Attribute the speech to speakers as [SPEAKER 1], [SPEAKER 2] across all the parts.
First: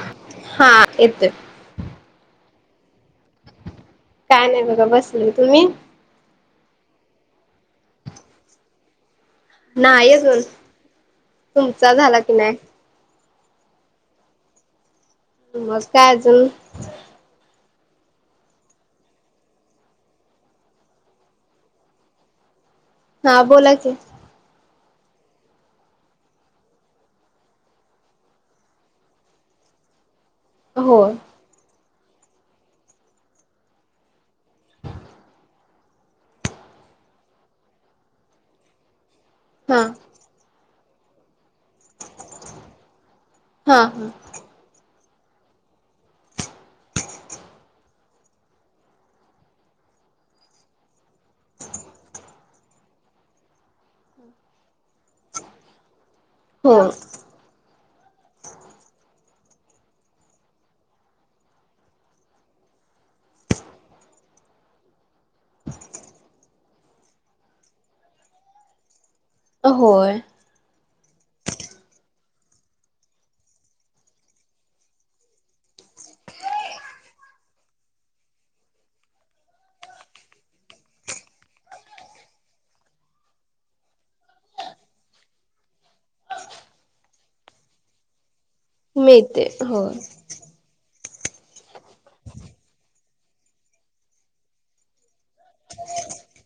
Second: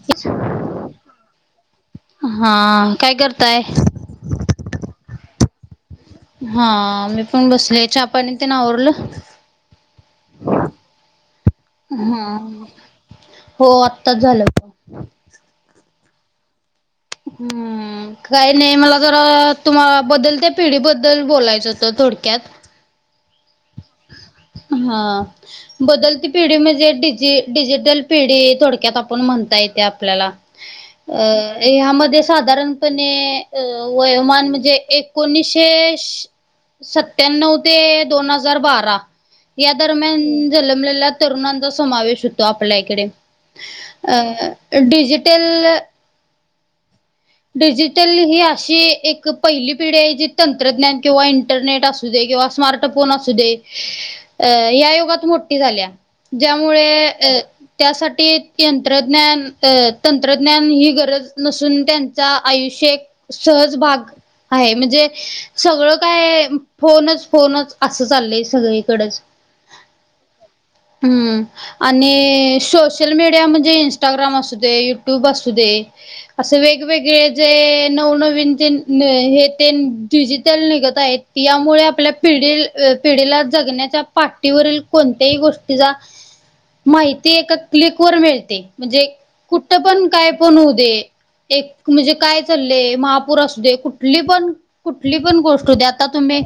[SPEAKER 1] [inaudible]
[SPEAKER 2] हा येतोय.
[SPEAKER 1] हा काय करताय.
[SPEAKER 2] काय नाही बघा बसले तुम्ही?
[SPEAKER 1] हा मी पण बसले चा पाणी तेन आवरलं?
[SPEAKER 2] नाही अजून तुमचा झाला की
[SPEAKER 1] हा
[SPEAKER 2] नाही?
[SPEAKER 1] हो आत्ताच झालं. [inaudible]
[SPEAKER 2] मग काय अजून
[SPEAKER 1] हम्म काही नाही मला जरा तुम्हा बदल त्या पिढी बद्दल बोलायचं होत थोडक्यात.
[SPEAKER 2] हा बोलाकी.
[SPEAKER 1] हा. बदलती पिढी म्हणजे डिज डिजिटल पिढी थोडक्यात आपण म्हणता येते आपल्याला.
[SPEAKER 2] होय
[SPEAKER 1] अ ह्यामध्ये साधारणपणे वयोमान म्हणजे एकोणीशे सत्याण्णव ते दोन हजार बारा या
[SPEAKER 2] हा
[SPEAKER 1] दरम्यान जन्मलेला तरुणचा सवेश होत आपल्या इकडे
[SPEAKER 2] हा हा
[SPEAKER 1] डिजिटल डिजिटल ही अशी एक पहिली पिढी आहे जी तंत्रज्ञान किंवा इंटरनेट असू दे किंवा स्मार्ट फोन असूदे या युगात मोठी झाल्या
[SPEAKER 2] हो
[SPEAKER 1] ज्यामुळे त्यासाठी तंत्रज्ञान तंत्रज्ञान ही गरज नसून त्यां आयुष्य सहज भाग आहे म्हणजे सगळं काय फोनच फोनच असं चाललंय सगळीकडेच.
[SPEAKER 2] अ होय.
[SPEAKER 1] हम्म आणि सोशल मीडिया म्हणजे इंस्टाग्राम असू दे युट्यूब असू दे असं वे वेगवेगळे जे नवनवीन जे हे ते डिजिटल निघत आहेत. यामुळे आपल्या पिढी पिढीला जगण्याच्या पाठीवरील कोणत्याही गोष्टीचा माहिती एका क्लिक वर मिळते म्हणजे
[SPEAKER 2] मिळते
[SPEAKER 1] कुठ
[SPEAKER 2] होय
[SPEAKER 1] पण काय पण होऊ दे. एक म्हणजे काय चाललेय महापूर असू दे कुठली पण कुठली पण गोष्ट होते आता तुम्ही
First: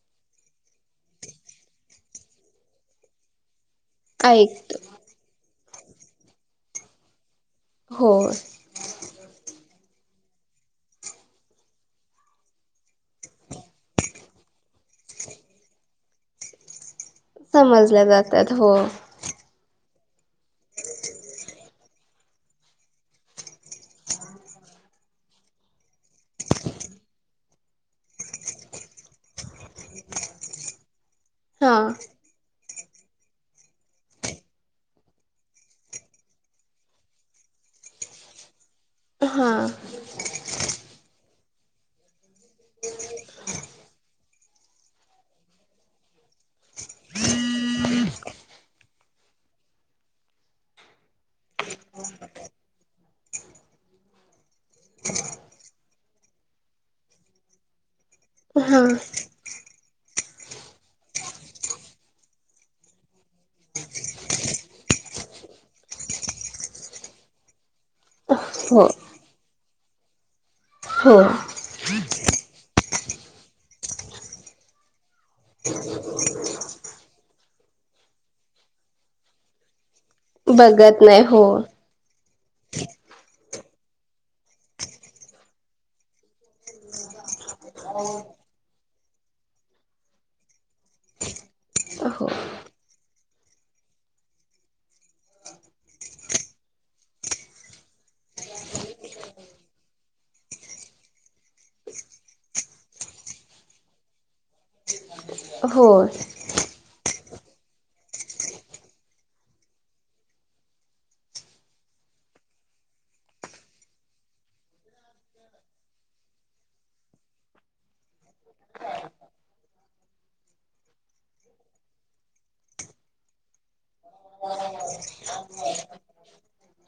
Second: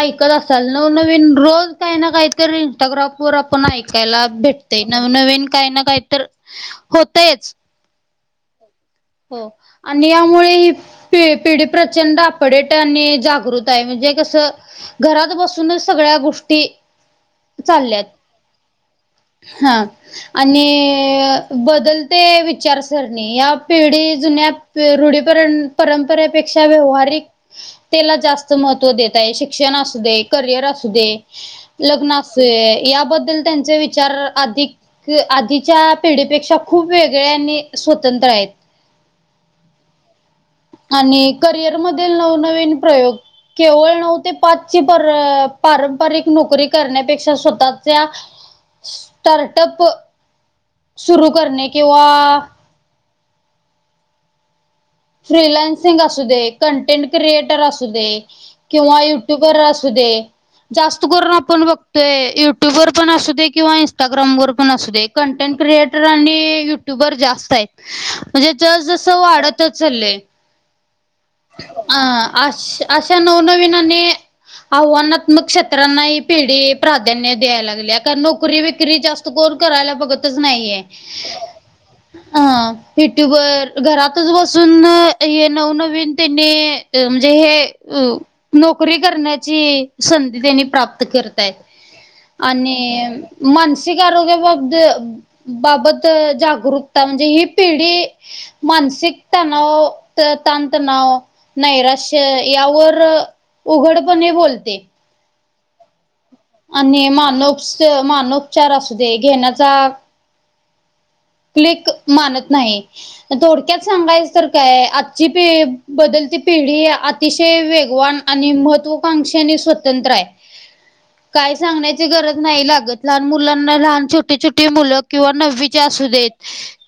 [SPEAKER 1] ऐकत असाल नवनवीन रोज काही ना काहीत इंस्टाग्रामवर आपण ऐकायला
[SPEAKER 2] ऐकतो
[SPEAKER 1] भेटते. नवनवीन काही ना काही तर होतयच.
[SPEAKER 2] हो.
[SPEAKER 1] हो आणि यामुळे प पिढी प्रचंड आपडेट आणि जागृत आहे म्हणजे कसं घरात बसूनच सगळ्या गोष्टी
[SPEAKER 2] समजल्या जातात, हो.
[SPEAKER 1] हां आणि बदलते विचारसरणी या पिढी जुन्या रूढी परे परंपरेपेक्षा व्यवहारिक त्याला जास्त महत्त्व देत आहे. शिक्षण असू दे, करिअर असू दे
[SPEAKER 2] हा
[SPEAKER 1] लग्न अस याबद्दल त्यांचे विचार अधिक आधीच्या पिढीपेक्षा खूप वेगळे् आणि स्वतंत्र आहेत.
[SPEAKER 2] हा.
[SPEAKER 1] आणि करिअर मधील नवनवीन प्रयोग केवळ नऊ ते पाचची पर पारंपरिक नोकरी करण्यापेक्षा स्वतःच्या स्टार्टअप सुरु करणे किंवा फ्रीलान्सिंग असू दे, कंटेंट क्रिएटर असू दे
[SPEAKER 2] हा
[SPEAKER 1] किंवा युट्युबर असू दे जास्त करून आपण बघतोय, युट्यूबर पण असू दे किवा इंस्टाग्राम वर पण असू दे. कंटेट क्रियएटर आणि यू ट्यूबर जास्त हायत. म्हणजे जसं
[SPEAKER 2] हो
[SPEAKER 1] जसं वाढत [unintelligible]
[SPEAKER 2] हो
[SPEAKER 1] अ- अश अशा नवनवीन आणि आव्हानात्मक क्षेत्रांना ही पिढी प्राधान्य द्याय लागल्या. कारण नोकरी बीक्री जास्त कोण करायलाच बघतच नाहीय.
[SPEAKER 2] बघत नाही हो
[SPEAKER 1] हा यू ट्यूब वर घरात घरात बसून हे नवनवीन त्यांनी म्हणजे हे अ नोकरी करण्याची संधी त्यांनी प्राप्त करताय.
[SPEAKER 2] हो
[SPEAKER 1] आणि मानसिक आरोग्याबाबद बाबत जागरूकता, म्हणजे ही पिढी मानसिक तनाव त ताणतणाव, नैराश्य यावर उघडपणे बोलते.
[SPEAKER 2] होय.
[SPEAKER 1] आणि मानोपच मानोपचार असू दे, घेण्याचा आपलेक मानत नाही. थोडक्यात सांगायचं तर काय, आजची पि बदलती पिढी अतिशय वेगवान आणि महत्त्वाकांक्षा आणि स्वातंत्रय. काही सांगण्याची गरज नाही लागत. लहान मुलांना लहान छोटी छोटी मुलं किंवा नववीच्या असुदेत.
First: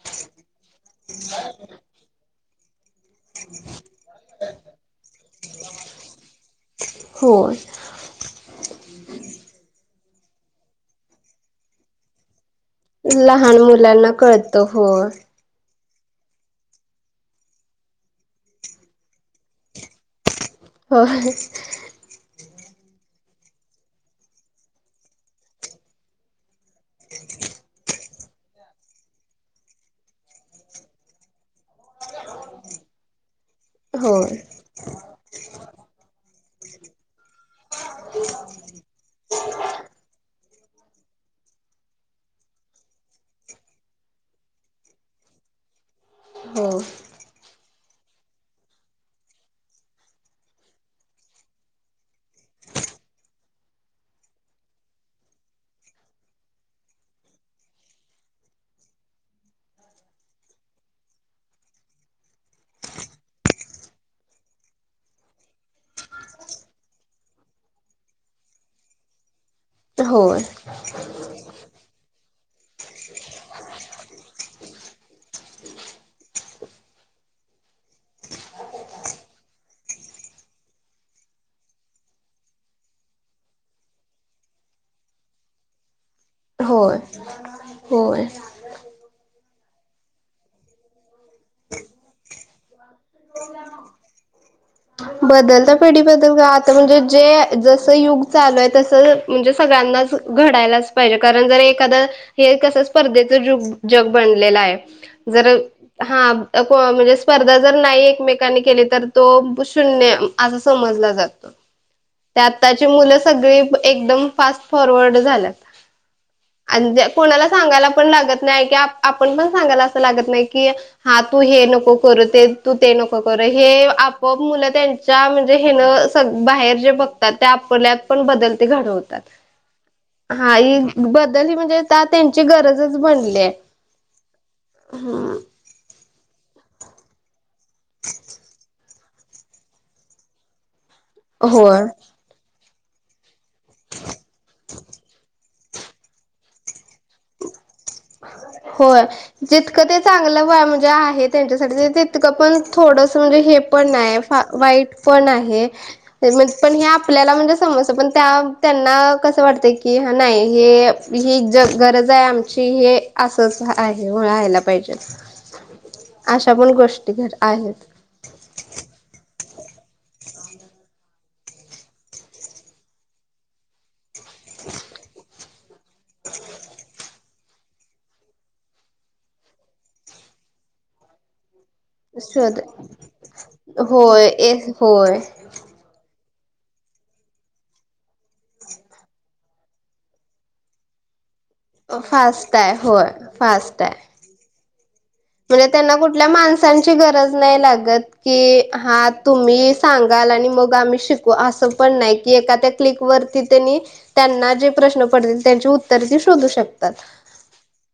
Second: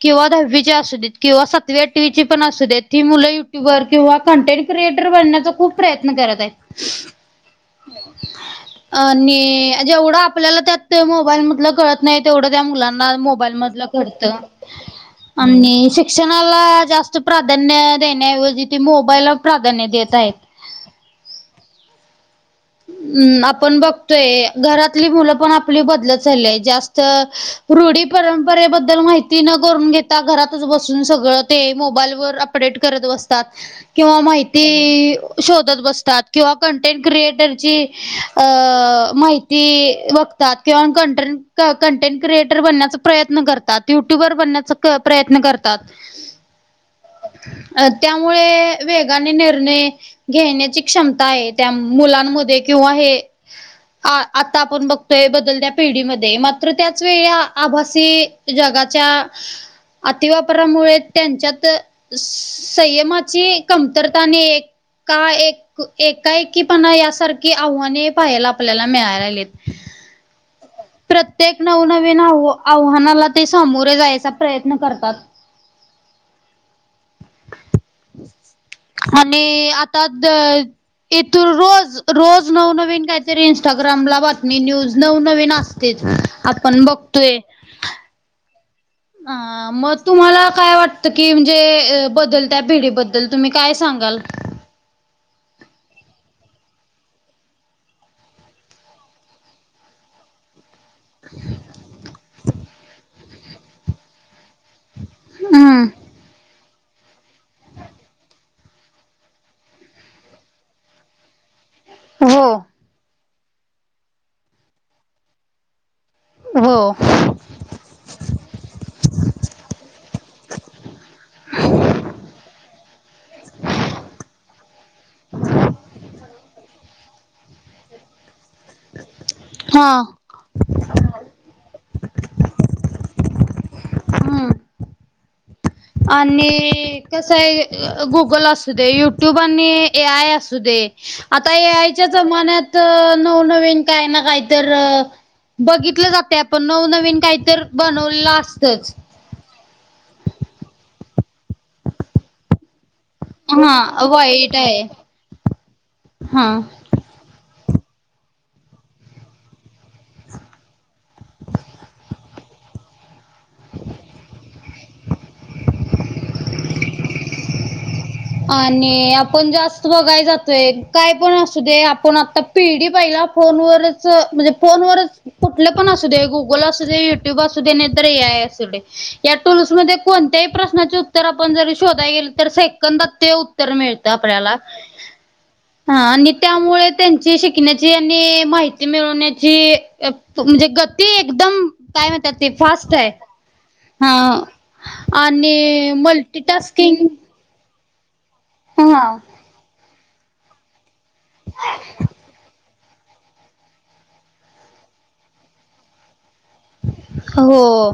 [SPEAKER 1] किंवा दहावीची असूेदेत किंवा सातवी आठवीची पण असूदेत ही मुलं युट्युबर किंवा कंटेंट क्रिएटर बनण्याचा खूप प्रयत्न करत आहेत.
[SPEAKER 2] हो.
[SPEAKER 1] हो. आणि जेवढं आपल्याला त्यात मोबाईल मधलं कळत नाही तेवढं त्या मुलांना मोबाईल
[SPEAKER 2] लहान मुलांना कळतं होय
[SPEAKER 1] [inaudible] आणि शिक्षणाला जास्त प्राधान्य देण्याऐवजी, ते मोबाईलला प्राधान्य देत आहेत.
[SPEAKER 2] होय.
[SPEAKER 1] हम्! आपण बघतोय घरातली मुलं पण आपली बदलत चालीय जास्त रुढी परंपरेबद्दल माहिती न करून घेता, घरातच बसून सगळं ते मोबाईलवर अपडेट करत बसतात, किंवा
[SPEAKER 2] होय
[SPEAKER 1] माहिती शोधत बसतात, किंवा कंटेंट क्रिएट क्रिएटरची माहिती बघतात. किंवा कंटेंट क्रिएट. कंटेंट क्रिएटर बनण्याचा प्रयत्न करतात, युट्युबर बनण्याचा प्रयत्न करतात.
[SPEAKER 2] हो.
[SPEAKER 1] अ त्यामुळे वेगाने निर्णय घेण्याची क्षमता आहे, त्या मुलां मध्ये किंवा हे आता आपण बघतोय, बदलत्या पिढीमध्ये मात्र त्याच वेळी आभासी जगाच्या अतिवापरामुळे त्यांच्यात संयमाची कमतरताने एक का एक एकाएकीपणा यासारखी आव्हाने पाहायला आपल्याला मिळालेलेत.
[SPEAKER 2] हो.
[SPEAKER 1] प्रत्येक नवनवीन आव आव्हानाला ते सामोरे जायचा प्रयत्न करतात. आणि आता इथून रोज रोज नवनवीन काहीतरी इंस्टाग्राम ला बातमी न्यूज नवनवीन अस तेच आपण बघतोय.
[SPEAKER 2] हो.
[SPEAKER 1] ह. मग तुम्हाला काय वाटतं की म्हणजे बदलत भिढीबद्दल तुम्ही काय सांगाल
[SPEAKER 2] बदलत्या पिढीबद्दल का आता म्हणजे जे जसं युग चालू आहे तसं म्हणजे सगळ्यांनाच घडायलाच पाहिजे कारण जर एखादं हे कसं स्पर्धेचं जग जग बनलेलं आहे. जर
[SPEAKER 1] हम्म
[SPEAKER 2] हा म्हणजे स्पर्धा जर नाही एकमेकनी केली तर तो असं समजलं जातं ते
[SPEAKER 1] हो.
[SPEAKER 2] आत्ताची मुलं सगळे एकदम फास्ट फॉरवर्ड झालेत
[SPEAKER 1] हो
[SPEAKER 2] आणि कोणालाच सांगायला पण लागत नाही की आपण पण सांगायला असं लागत नाही की हा तू हे नको कर ते तू ते नको कर हे अप ओप मुला त्यांच्या म्हणजे हेन सग बाहेर जे बघतात ते आपल्यात पण बदलते घडवतात.
[SPEAKER 1] हा
[SPEAKER 2] हा ह बदल ह म्हणजे त्यांची गरजच बनलीय
[SPEAKER 1] हम्म.
[SPEAKER 2] हा.
[SPEAKER 1] आणि कसं आहे गुगल असू दे युट्यूब आणि ए आय असू दे आता
[SPEAKER 2] होय.
[SPEAKER 1] यायच्या जमान्यात नवनवीन काय ना काही तर बघितलं जाते आपण नवनवीन काहीत बनवलं असतच.
[SPEAKER 2] होय. जितकं ते चांगलं वय म्हणजे आहे त्यांच्यासाठी तितकं पण थोडस म्हणजे हे पण
[SPEAKER 1] हा
[SPEAKER 2] आहे फ
[SPEAKER 1] आहे
[SPEAKER 2] वाईट पण आहे.
[SPEAKER 1] हा
[SPEAKER 2] पण हे आपल्याला म्हणजे समज पण त्या त्यांना कसं वाटत की नाही हे ह जग गरज आहे आमची हे असंच आहे मुळयला पाहिजे. अशा पण गोष्टी घ आहेत.
[SPEAKER 1] आणि आपण जास्त बघाय जातोय काय पण असू दे आपण आता पिढी पहिला फोनवरच म्हणजे फोनवरच कुठलं पण असू दे गुगल असू दे य युट्यूब असुदे नाहीतर ये अय असू देतर या टूल्समध्ये कोणत्याही प्रश्चेर तर आपण जरी शोधा गेल तर
[SPEAKER 2] शोध
[SPEAKER 1] सेकंदात ते उत्तर मिळत
[SPEAKER 2] होय ए
[SPEAKER 1] आपल्याला
[SPEAKER 2] होय.
[SPEAKER 1] हा आणि त्यामुळे त्यांची शिकण्याची आणि माहिती मिळवण्याची म्हणजे गती एकदम काय म्हणतात ते फास्ट आहे
[SPEAKER 2] होय फास्ट आहे.
[SPEAKER 1] हा. आणि मल्टी टास्किंग
[SPEAKER 2] क हा तुम्ही सांगाल आणि मग आम श अस पण नाही की एखाद्या क्लिक वरती त्यांनी त्यांना जे प्रश्न पडतील त्यांची उत्तर त शोधू शकतात.
[SPEAKER 1] हो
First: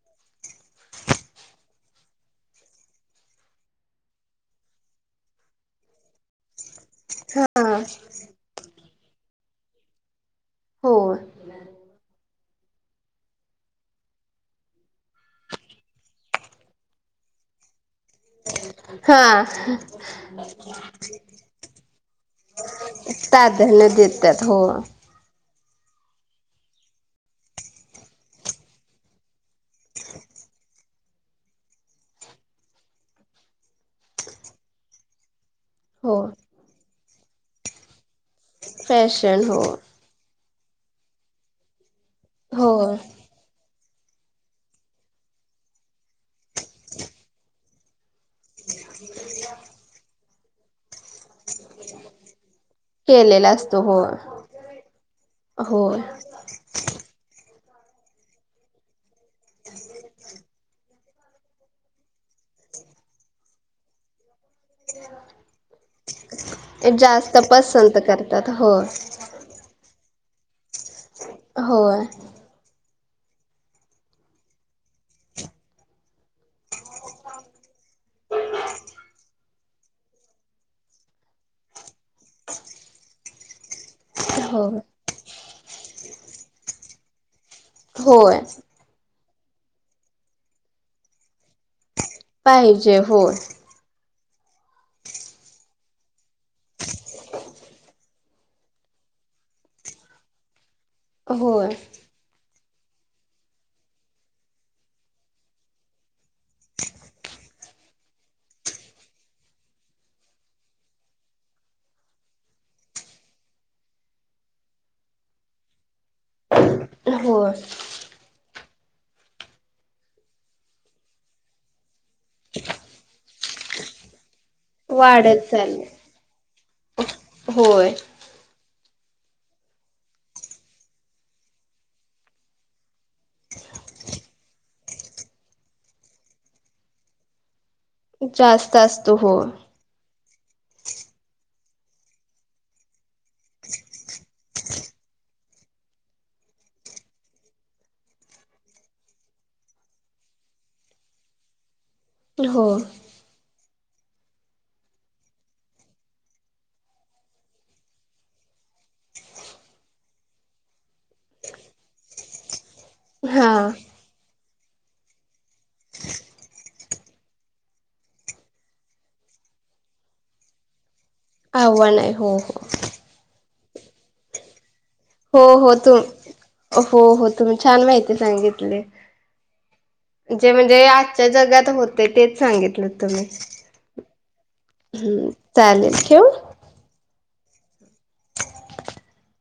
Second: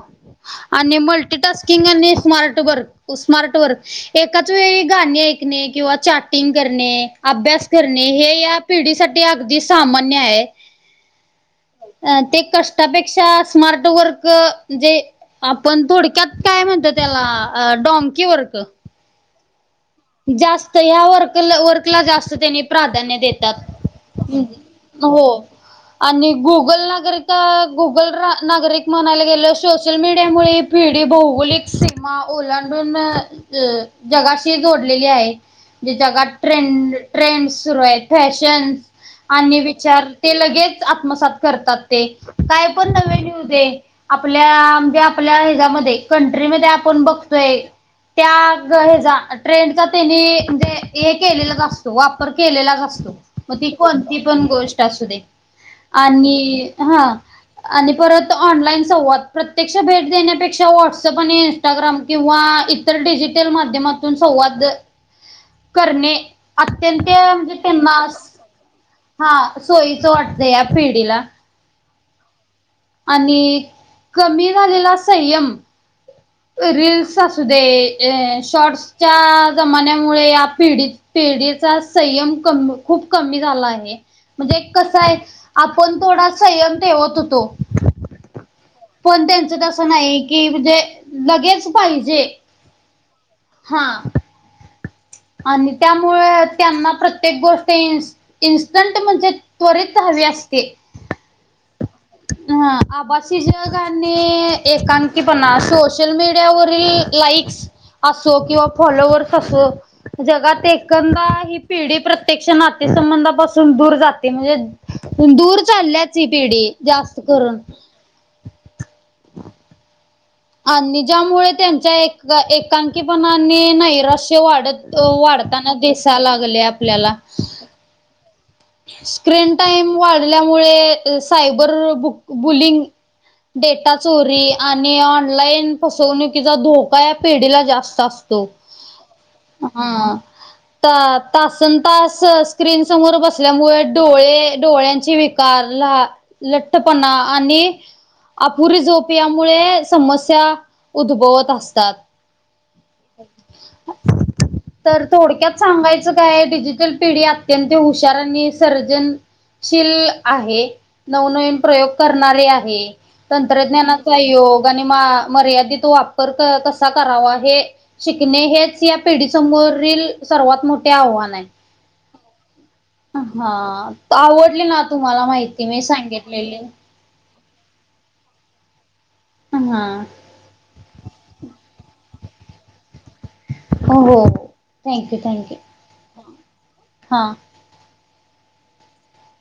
[SPEAKER 1] आणि मल्टी टास्किंग स्मार्ट बर स्मार्ट वर्क एकाच वेळी गाणी ऐकणे किंवा चाट चॅटिंग करणे अभ्यास
[SPEAKER 2] हा
[SPEAKER 1] करणे हे या पिढीसाठी अगदी सामान्य आहे.
[SPEAKER 2] हो.
[SPEAKER 1] अ ते कष्टापेक्षा स्मार्ट वर्क म्हणजे आपण थोडक्यात काय म्हणत त्याला ड की वर्क
[SPEAKER 2] हा
[SPEAKER 1] जास्त ह्या वर्क वर्कला जास्त त्यानी प्राधान्य देतात.
[SPEAKER 2] प्राधान्य देतात हो.
[SPEAKER 1] हो आणि गुगल नागरिक गुगल, नागरिक म्हणायला गेले. सोशल मीडियामुळे भीड ते भौगोलिक सीमा ओलांडून अ जगाशी जोडलेली आहे. जे
[SPEAKER 2] हो
[SPEAKER 1] जगात ट्रेंड, ट्रेंड सुरू आहेत फॅशन्
[SPEAKER 2] फॅशन
[SPEAKER 1] आणि
[SPEAKER 2] हो
[SPEAKER 1] विचार ते लगेच आत्मसात करतात ते काय
[SPEAKER 2] हो
[SPEAKER 1] पण नवे येउदे. आपल्या म्हणजे आपल्या हेच्यामध्ये कंट्रीमध्ये आपण बघतोय त्या हेचा ट्रेंडचा त्यांनी म्हणजे हे केलेलाच असतो वापर केलेलाच असतो
[SPEAKER 2] केलेला
[SPEAKER 1] मग ती
[SPEAKER 2] असतो
[SPEAKER 1] कोणती पण गोष्ट असू दे.
[SPEAKER 2] हो.
[SPEAKER 1] आणि हा आणि परत ऑनलाईन संवाद, प्रत्यक्ष भेट देण्यापेक्षा व्हॉट्सअप आणि इंस्टाग्राम किंवा इतर डिजिटल माध्यमातून संवाद [inaudible] करणे अत्यंत
[SPEAKER 2] जास्त
[SPEAKER 1] म्हणजे त्यांना
[SPEAKER 2] पसंत
[SPEAKER 1] अस
[SPEAKER 2] करतात होय
[SPEAKER 1] हा सोयीचं वाटतं या पिढीला.
[SPEAKER 2] होय.
[SPEAKER 1] आणि कमी झालेला संयम रीलस असू दे, शॉर्ट्सच्या जमान्यामुळे या पिढी पिढीचा संयम कम खूप कमी झाला आहे. म्हणजे
[SPEAKER 2] होय.
[SPEAKER 1] कस आहे आपण थोडा संयम ठेवत होतो.
[SPEAKER 2] होय.
[SPEAKER 1] पण त्यांच तसं नाही की म्हणजे लगेच पाहिजे.
[SPEAKER 2] पाहीजे हो.
[SPEAKER 1] हा. आणि त्यामुळे त्यांना प्रत्येक गोष्ट इन इन्स्टंट म्हणजे त्वरित हवी असते.
[SPEAKER 2] होय.
[SPEAKER 1] ह आभासी जग आणि एकांकी पणा सोशल मीडियावरील लाईक्स असो किंवा फॉलोवर्स असो जगात एकंदर ही पिढी प्रत्यक्ष नातेसंबंधापासून दूर जाते म्हणजे दूर चालल्याच ही पिढी जास्त करून.
[SPEAKER 2] होय.
[SPEAKER 1] आणि ज्यामुळे त्यांच्या एक-एकांकीपणाने नैराश्य वाढ त
[SPEAKER 2] वाढत
[SPEAKER 1] वाढताना
[SPEAKER 2] चाललंय.
[SPEAKER 1] दिसाय लागले आपल्याला.
[SPEAKER 2] होय.
[SPEAKER 1] स्क्रीन टाइम वाढल्यामुळे सायबर बु बुलिंग डेटा चोरी आणि ऑनलाईन फसवणुकीचा धोका या पिढीला जा
[SPEAKER 2] जास्त असतो हो.
[SPEAKER 1] हा ता तासन-तास स्क्रीन समोर बस असल्यामुळे डोळे, डोळ्यांचे विकार ला लठठपणा आणि अपुरी झोप यामुळे समस्या उद्भवत असतात.
[SPEAKER 2] हो.
[SPEAKER 1] [inaudible] तर थोडक्यात सांगायचं काय डिजिटल पिढी अत्यंत हु शार आणि सर्जन शिल आहे नवनवीन प्रयोग करणारी आहे.
[SPEAKER 2] हा
[SPEAKER 1] तंत्रज्ञानाचा योग आणि मा मर्यादित वापर कसा करावा हे शिकणे हेच या पिढीसमोरील सर्वात मोठे आव्हान आहे.
[SPEAKER 2] आव्हान आहे हो.
[SPEAKER 1] हा, आवडली ना तुम्हाला
[SPEAKER 2] हो
[SPEAKER 1] माहिती
[SPEAKER 2] हो
[SPEAKER 1] मी
[SPEAKER 2] तुम
[SPEAKER 1] सांगितलेली?
[SPEAKER 2] हो, हो तुम्ही छान माहिती सांगितली.
[SPEAKER 1] हा.
[SPEAKER 2] जे म्हणजे आजच्या जगात होते तेच सांगितलं तुम्ही.
[SPEAKER 1] हो हो
[SPEAKER 2] [inaudible] हम्म चालेल ठेवू?
[SPEAKER 1] हा.
[SPEAKER 2] [inaudible]